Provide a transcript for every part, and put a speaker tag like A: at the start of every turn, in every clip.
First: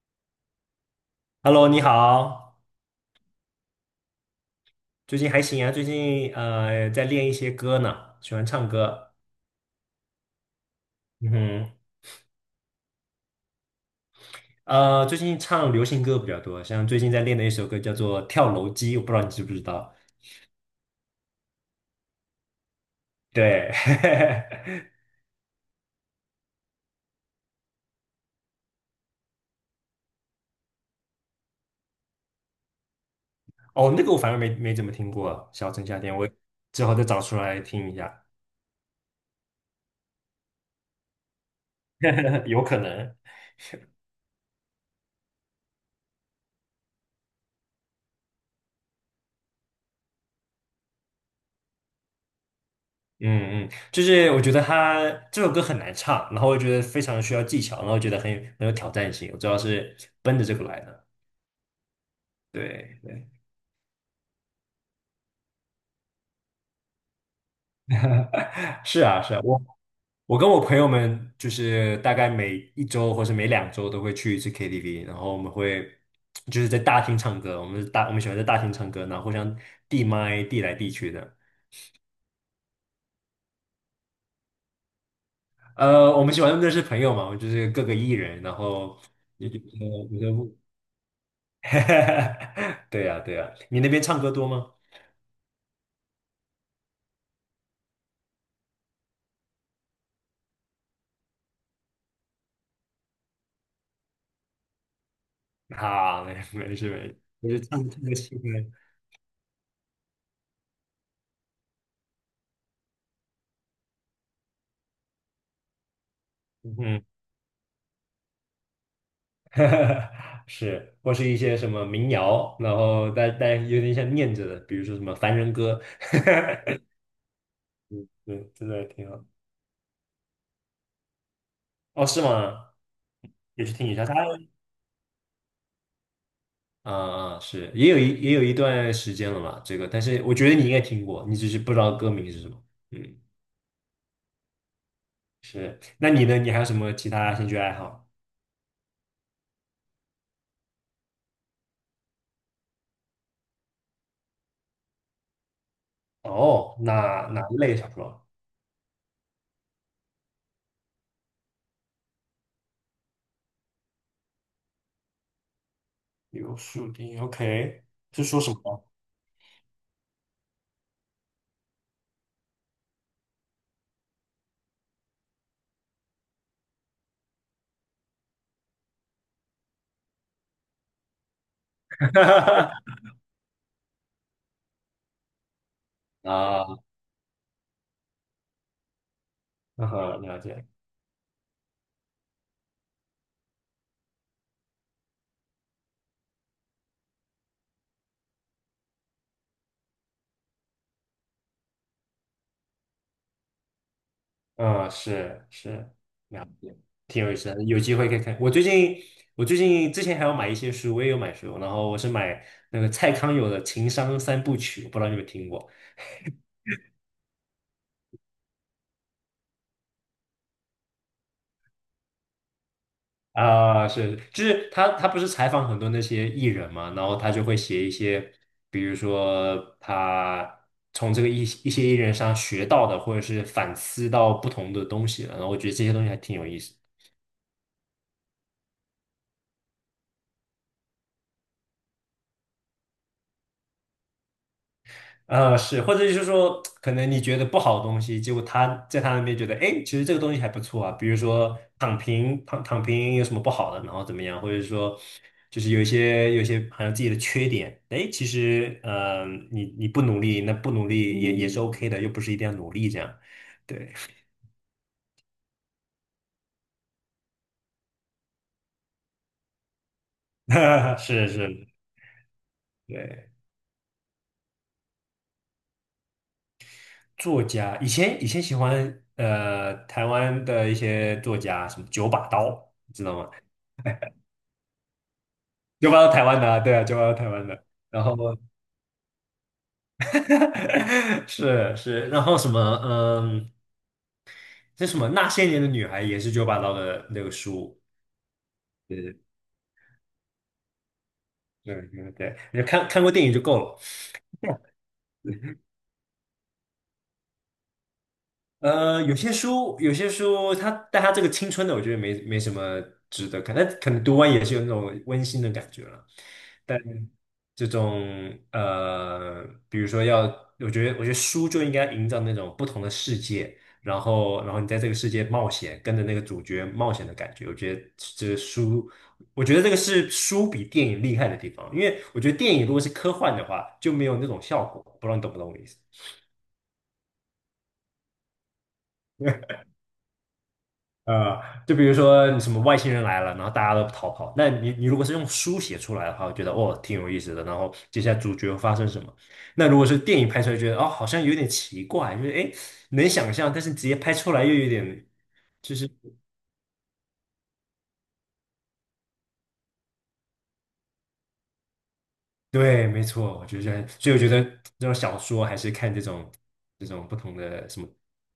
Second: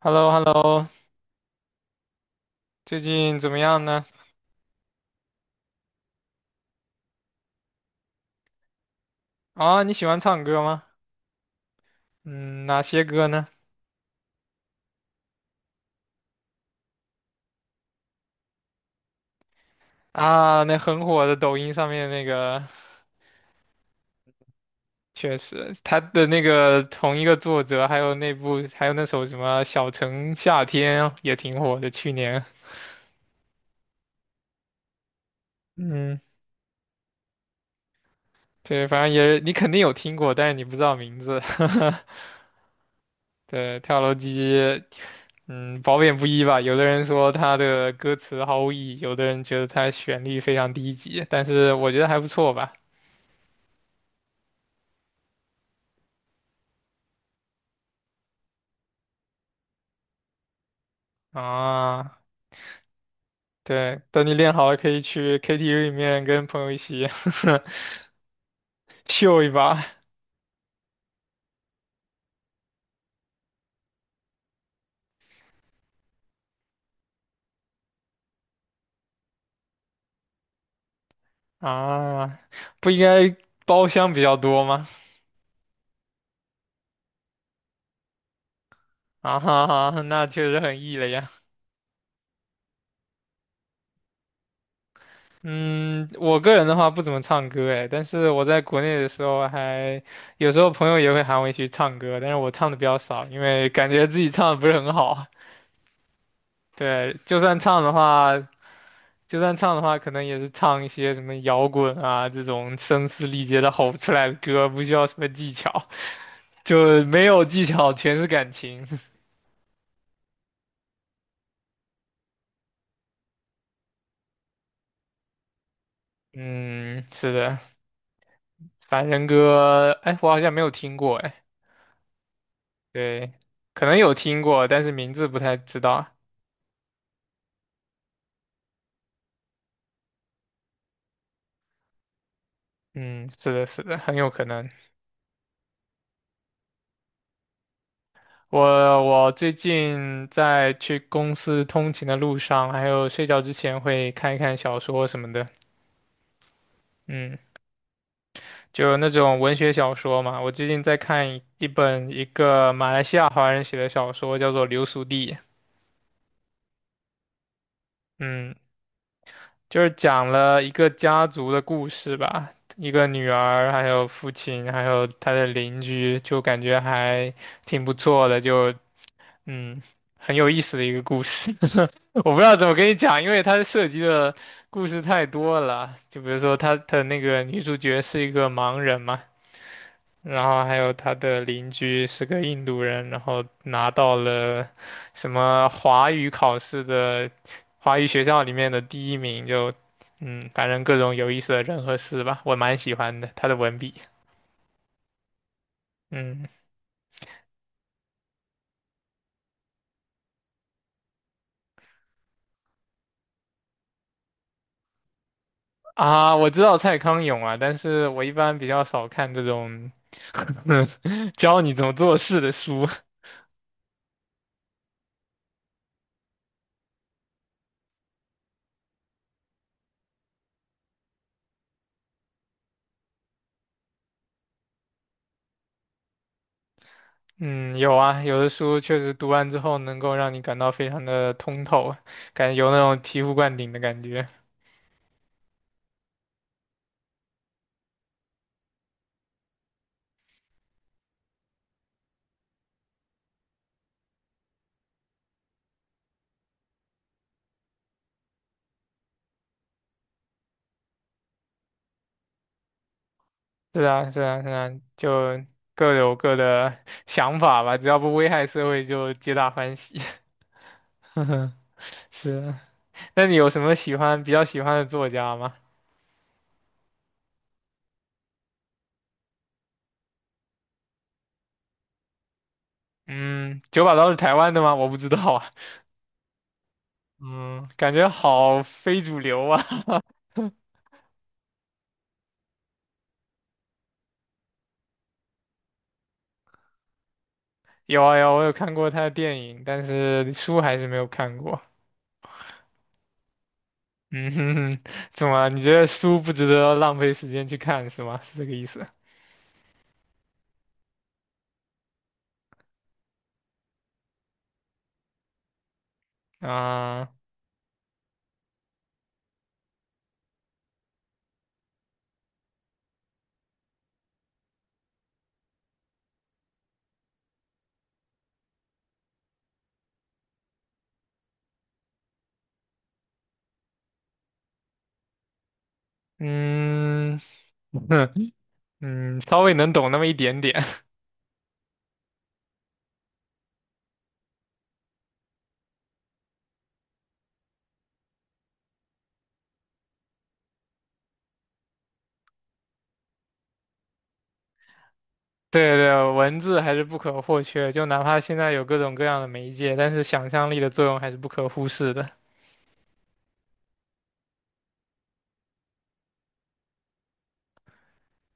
A: h e l l o h e l l o
B: Hello，你好，
A: 最近怎么样呢？
B: 最近还行啊，最近在练一些歌呢，喜欢唱歌。
A: 啊，你喜欢唱歌吗？
B: 嗯哼。
A: 嗯，哪些歌呢？
B: 最近唱流行歌比较多，像最近在练的一首歌叫做《跳楼机》，我不知道你知不知道。
A: 啊，那很火的抖音上面那个，
B: 对。
A: 确实，他的那个同一个作者，还有那部，还有那首什么《小城夏天》也挺火的，去年。
B: 哦，那个我反而没怎么听过，《小城夏天》，
A: 嗯，
B: 我之后再找出来听一下。
A: 对，反正也你肯定有听过，但是你不知道名字。
B: 有可能。
A: 对，跳楼机，嗯，褒贬不一吧。有的人说他的歌词毫无意义，有的人觉得他旋律非常低级，但是我觉得还不错吧。
B: 嗯嗯，就是我觉得他这首歌很难唱，然后我觉得非常需要技巧，然后觉得很有挑战性，我主要是奔着这个来的。
A: 啊，
B: 对对。
A: 对，等你练好了，可以去 KTV 里面跟朋友一起
B: 是 啊是啊，
A: 秀一
B: 我。
A: 把。
B: 我跟我朋友们就是大概每一周或是每两周都会去一次 KTV，然后我们会就是在大厅唱歌，我们喜欢在大厅唱歌，然后互相递麦递来递去的。
A: 啊！不应该包厢比较多吗？
B: 呃，我们喜欢认识朋友嘛，就是各个艺人，然后
A: 啊
B: 也就
A: 哈哈，
B: 有的，有
A: 那确
B: 的
A: 实很 E 了呀。
B: 对呀对呀，你那边唱歌多吗？
A: 嗯，我个人的话不怎么唱歌哎，但是我在国内的时候还有时候朋友也会喊我一起唱歌，但是我唱的比较少，因为感觉自己唱的不是很好。
B: 啊，没事没事，
A: 对，就
B: 我就
A: 算唱
B: 唱
A: 的
B: 唱个戏
A: 话，
B: 呗。
A: 就算唱的话，可能也是唱一些什么摇滚啊这种声嘶力竭的吼出来的歌，不需要什么技巧，
B: 嗯哼。
A: 就没有技巧，全是感情。
B: 是，或是一些什么民谣，然后但有点像念着的，比如说什么《凡人歌》。
A: 嗯，是的。
B: 对，真的
A: 凡
B: 挺好。
A: 人歌，哎，我好像没有听过，哎，
B: 哦，是吗？
A: 对，
B: 也去
A: 可
B: 听一
A: 能
B: 下他。
A: 有听过，但是名字不太知道。
B: 啊啊，是，也有一段时间了嘛，这个，但是我觉得你应该听过，你只是不知道歌名是什么。嗯，
A: 嗯，是的，是的，很有可能。
B: 是。那你呢？你还有什么其他兴趣爱好？
A: 我我最近在去公司通勤的路上，还有睡觉之前会看一看小说什么的。
B: 哦，哪
A: 嗯。
B: 哪一类小说？
A: 就那种文学小说嘛。我最近在看一本一个马来西亚华人写的小说，叫做《流俗地》。
B: 有树林，OK，是说什
A: 嗯，
B: 么？
A: 就是讲了一个家族的故事吧，一个女儿，还有父亲，还有他的邻居，就感觉还挺不错的，就嗯，很有意思的一个故事。我不知道怎么跟 你讲，因为它涉及的故事太多了。就比如说，他
B: 啊，
A: 的那个女主角是一个盲人嘛。
B: 嗯哼，了
A: 然后
B: 解。
A: 还有他的邻居是个印度人，然后拿到了什么华语考试的华语学校里面的第一名，就嗯，反正各种有意思的人和事吧，我蛮喜欢的，他的文笔，
B: 嗯，是是，了
A: 嗯。
B: 解，挺有意思的，有机会可以看。我最近之前还有买一些书，我也有买书，然后我是买那个蔡康永的《情商三部曲》，我不知道你有没有听过？
A: 啊，我知道蔡康永啊，但是我一般比较少看这种 教你怎么做事的书，
B: 啊？是，就是他不是采访很多那些艺人嘛，然后他就会写一些，比如说他从这个一些艺人上学到的，或者是反思到不同的东西了，然后我觉得这些东西还挺有意思的。
A: 嗯，有啊，有的书确实读完之后能够让你感到非常的通透，感觉有那种醍醐灌顶的感觉。
B: 是，或者就是说，可能你觉得不好的东西，结果他在他那边觉得，哎，其实这个东西还不错啊。比如说躺平，躺平有什么不好的，然后怎么样，或者说就是有一些好像自己的缺点，哎，其实你不努力，那不努力也是OK 的，又不是一定要努力这样。
A: 是
B: 对。
A: 啊，是啊，是啊，就各有各的 想法吧，只要不危害社会，就皆大欢喜。
B: 是 是，
A: 是啊，那
B: 对，
A: 你有什么喜欢比较喜欢的作家吗？
B: 作家以前喜欢台湾的一些作家，什么九把刀，你知道吗？
A: 嗯，九把刀是台湾的吗？我不知道啊。
B: 就搬到台湾的啊，对啊，就搬到台湾的。
A: 嗯，感
B: 然
A: 觉
B: 后
A: 好非主流啊。
B: 是是，然后什么，嗯，那什么《那些年的女孩》也是九把刀的那个书。
A: 有啊有啊我有看过
B: 对
A: 他的
B: 对
A: 电影，但是书还是没有看过。
B: 对对，对你看过电影就够了。
A: 嗯哼哼，怎么啊？你觉得书不值得浪费时间去看是吗？是这个意思？
B: 有些书它，但它这个青春的，我觉得没什么值得看。但可能读完也是有那种温馨的感觉了。但
A: 啊、
B: 这种比如说要，我觉得书就应该营造那种不同的世界，然后你在这个世界冒险，跟着那个主角冒险的感觉。这个书，我觉得这个是书比电影厉害的地方，因为我觉得电影如果是科幻的话，就没有那种效果。不知道你懂不懂我的意思？
A: 嗯，嗯，稍微能懂那么一点点。
B: 呃，就比如说你什么外星人来了，然后大家都逃跑。那你如果是用书写出来的话，我觉得哦挺有意思的。然后接下来主角会发生什么？那如果是电影拍出来，觉得哦好像有点奇怪，就是诶能想象，但是直接拍出来又有点，就
A: 对
B: 是
A: 对，文字还是不可或缺，就哪怕现在有各种各样的媒介，但是想象力的作用还是不可忽视的。
B: 对，没错，我觉得，所以我觉得这种小说还是看这种不同的什么，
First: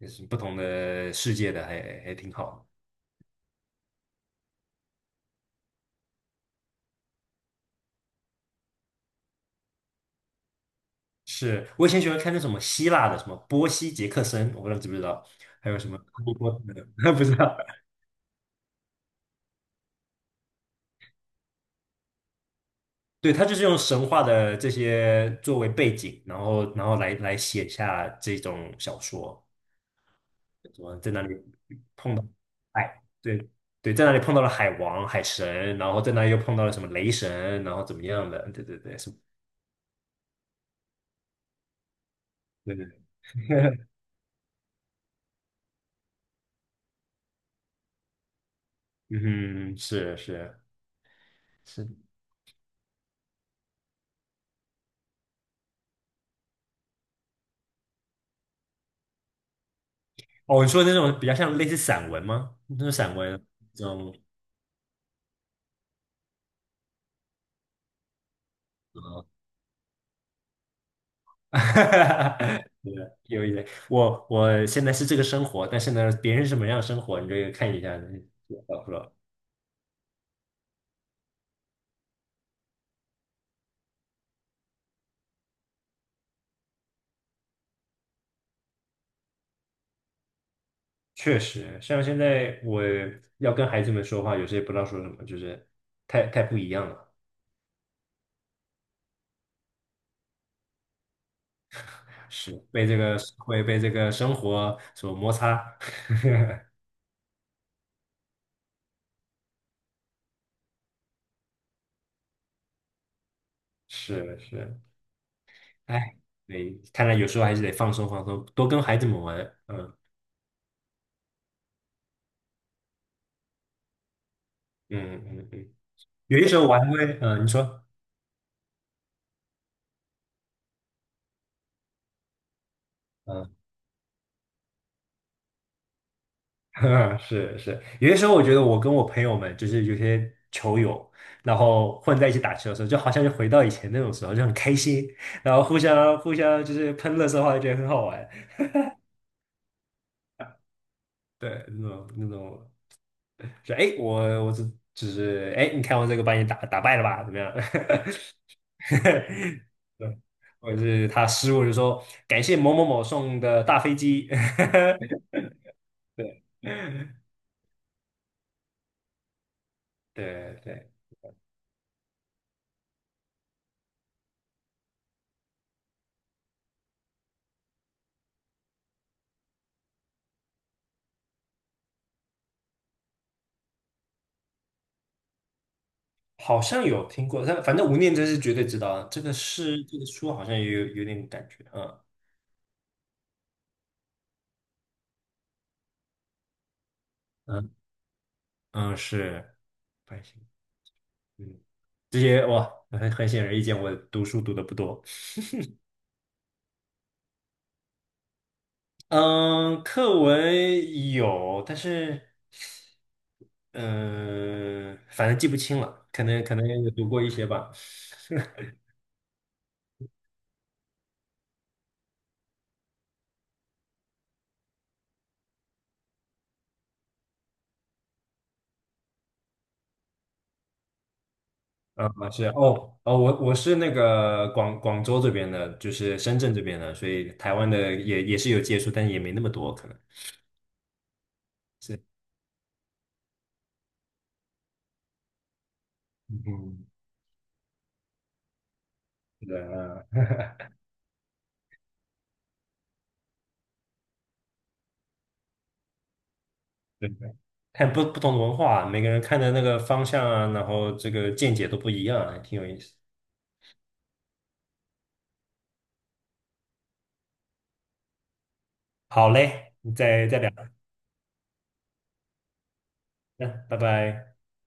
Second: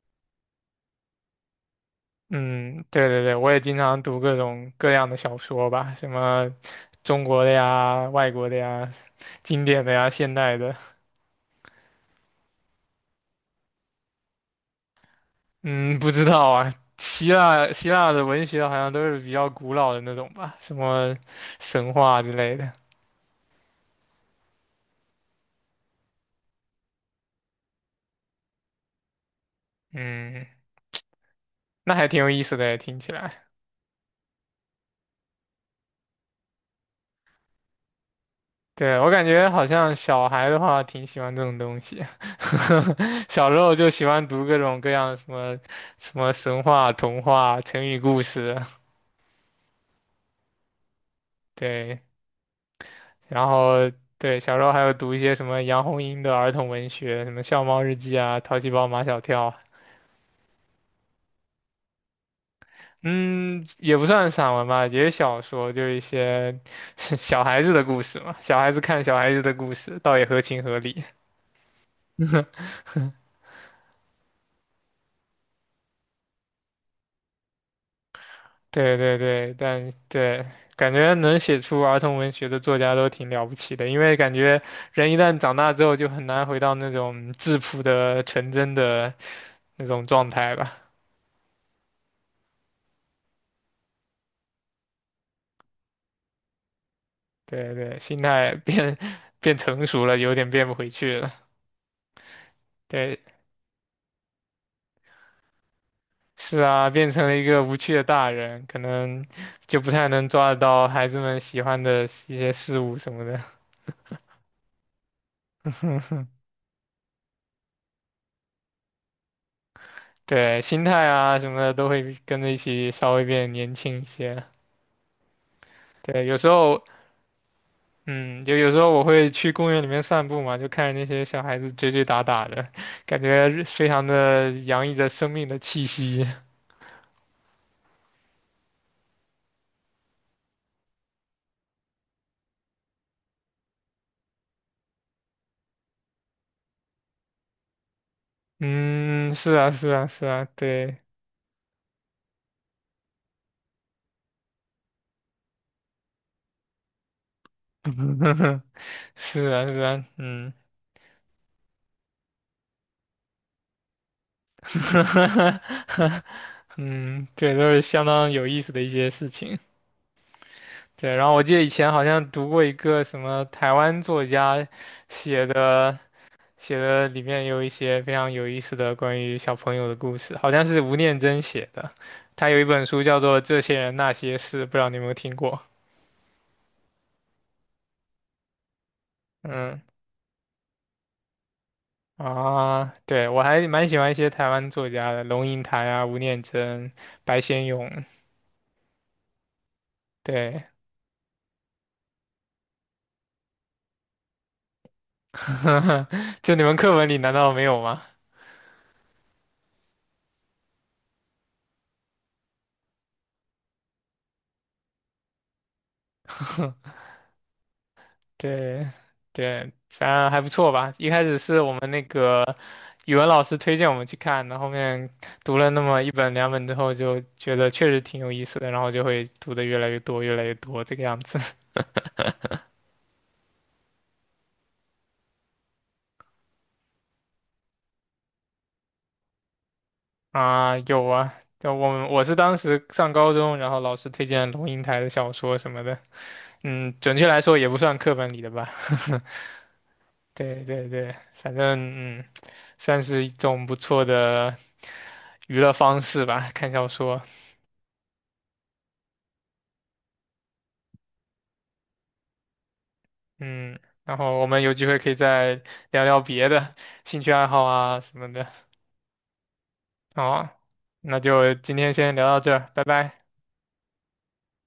B: 就是不同的世界的还挺好的。
A: 嗯，对对对，我也经常读各种各样的小说吧，什么中国的呀、外国的呀、经典的呀、现代的。
B: 是，我以前喜欢看那什么希腊的，什么波西·杰克森，我不知道你知不知道。还有什
A: 嗯，
B: 么
A: 不知
B: 波
A: 道
B: 波斯
A: 啊，
B: 的。不
A: 希
B: 知道。
A: 腊希腊的文学好像都是比较古老的那种吧，什么神话之类的。
B: 对，他就是用神话的这些作为背景，然后来写下这种小说，
A: 嗯，
B: 什么在哪里
A: 那还挺有意思的，听
B: 哎，
A: 起来。
B: 对对，在哪里碰到了海王、海神，然后在那里又碰到了什么雷神，然后怎么样的？对对对，
A: 对，我
B: 什么
A: 感觉好像小孩的话挺喜欢这种东西，
B: 对对对。
A: 小时候 就喜欢读各种各样什么神话、童话、成语故事，
B: 嗯哼，是是是，
A: 对，然后对小时候还有读一些什么杨红樱的儿童文学，什么《笑猫日记》啊，《淘气包马小跳》啊，
B: 哦，你说那种比较像类似散文吗？那种散文
A: 嗯，
B: 这
A: 也不
B: 种。
A: 算散文吧，也是小说，就是一些 小孩子的故事嘛，小孩子看小
B: 呃
A: 孩子的故事，倒也合情合理。
B: 哈哈哈，是有一点，我现在是这个生活，但是呢，别人是什么样的生活，你这个看一下，不
A: 对
B: 知道。
A: 对对，但对，感觉能写出儿童文学的作家都挺了不起的，因为感觉人一旦长大之后就很难回到那种质朴的、纯真的那种状态吧。
B: 确实，像现在我要跟孩子们说话，有时也不知道说什么，就是太不一样了，
A: 对对，心态变 变成熟了，有点变不回去了。
B: 是被这个
A: 对，
B: 社会、被这个生活所摩擦。
A: 是啊，变成了一个无趣的大人，可能就不太能抓得到孩子们喜欢的一些事物什么的。
B: 是是，哎，对，看来有时候还是得放松放松，多跟孩子们玩。嗯
A: 对，心态啊什么的都会跟着一起稍微变年轻一些。
B: 嗯嗯嗯嗯。
A: 对，有
B: 有
A: 时
B: 些时候我还
A: 候，
B: 会，你说。
A: 嗯，有时候我会去公园里面散步嘛，就看着那些小孩子追追打打的，感觉非常的洋溢着生命的气息。
B: 是是，有些时候我觉得我跟我朋友们就是有些球友，然后混在一起打球的时候，就好像就回到以前那种时候，就很开心，然后互相就是喷乐色话，就觉得很好玩。
A: 嗯，是啊，是啊，是啊，对，
B: 对，那种那种，就哎，诶我只是哎，诶你看我这个把你打败了吧？怎么样？
A: 是啊，是啊，
B: 对，
A: 嗯，
B: 或者是他失误就说感谢某某某送的大飞机。对
A: 嗯，对，都是相当有意思的一些事情。
B: 对对。
A: 对，然后我记得以前好像读过一个什么台湾作家写的。写的里面有一些非常有意思的关于小朋友的故事，好像是吴念真写的。他有一本书叫做《这些人那些事》，不知道你有没有听过？
B: 好像有听过，但反正吴念真是绝对知道的，这个
A: 嗯
B: 是这个书好像也有点感觉。嗯
A: 啊，对，我还蛮喜欢一些台湾作家的，龙应台啊、吴念真、白先
B: 嗯
A: 勇。
B: 嗯，是，还行。
A: 对，
B: 嗯，这些哇，很显而易见，我读书读的不多。
A: 就你们课文里难道没有吗？
B: 嗯，课文有，但是反正记不清了，可能有 读过一些吧。
A: 对对，反正还不错吧。一开始是我们那个语文老师推荐我们去看的，后面读了那么一本两本之后，就觉得确实挺有意思的，然后就会读的越来越多，越来越多这个样子。
B: 老是哦哦，我是那个广州这边的，就是深圳这边的，所以台湾的也是有接触，但也没那么多，可能。
A: 啊，有啊，就我
B: 是。
A: 们我是当时上高中，然后老师推荐龙应台的小说什么的，
B: 嗯，
A: 嗯，准确来说也不算课本里的吧。
B: 是的，啊。
A: 对 对对，反正嗯，算是一种不错的娱乐方式吧，看小
B: 对嗯
A: 说。
B: 对，看不同的文化啊，每个人看的那个方向啊，然后这个见解都不一样啊，还挺有意思。
A: 嗯，然后我们有机会可以再聊聊别的兴趣爱好啊什么的。
B: 好嘞，再
A: 好
B: 再聊，
A: 啊，那就今天先聊到这儿，拜拜。
B: 嗯，拜拜。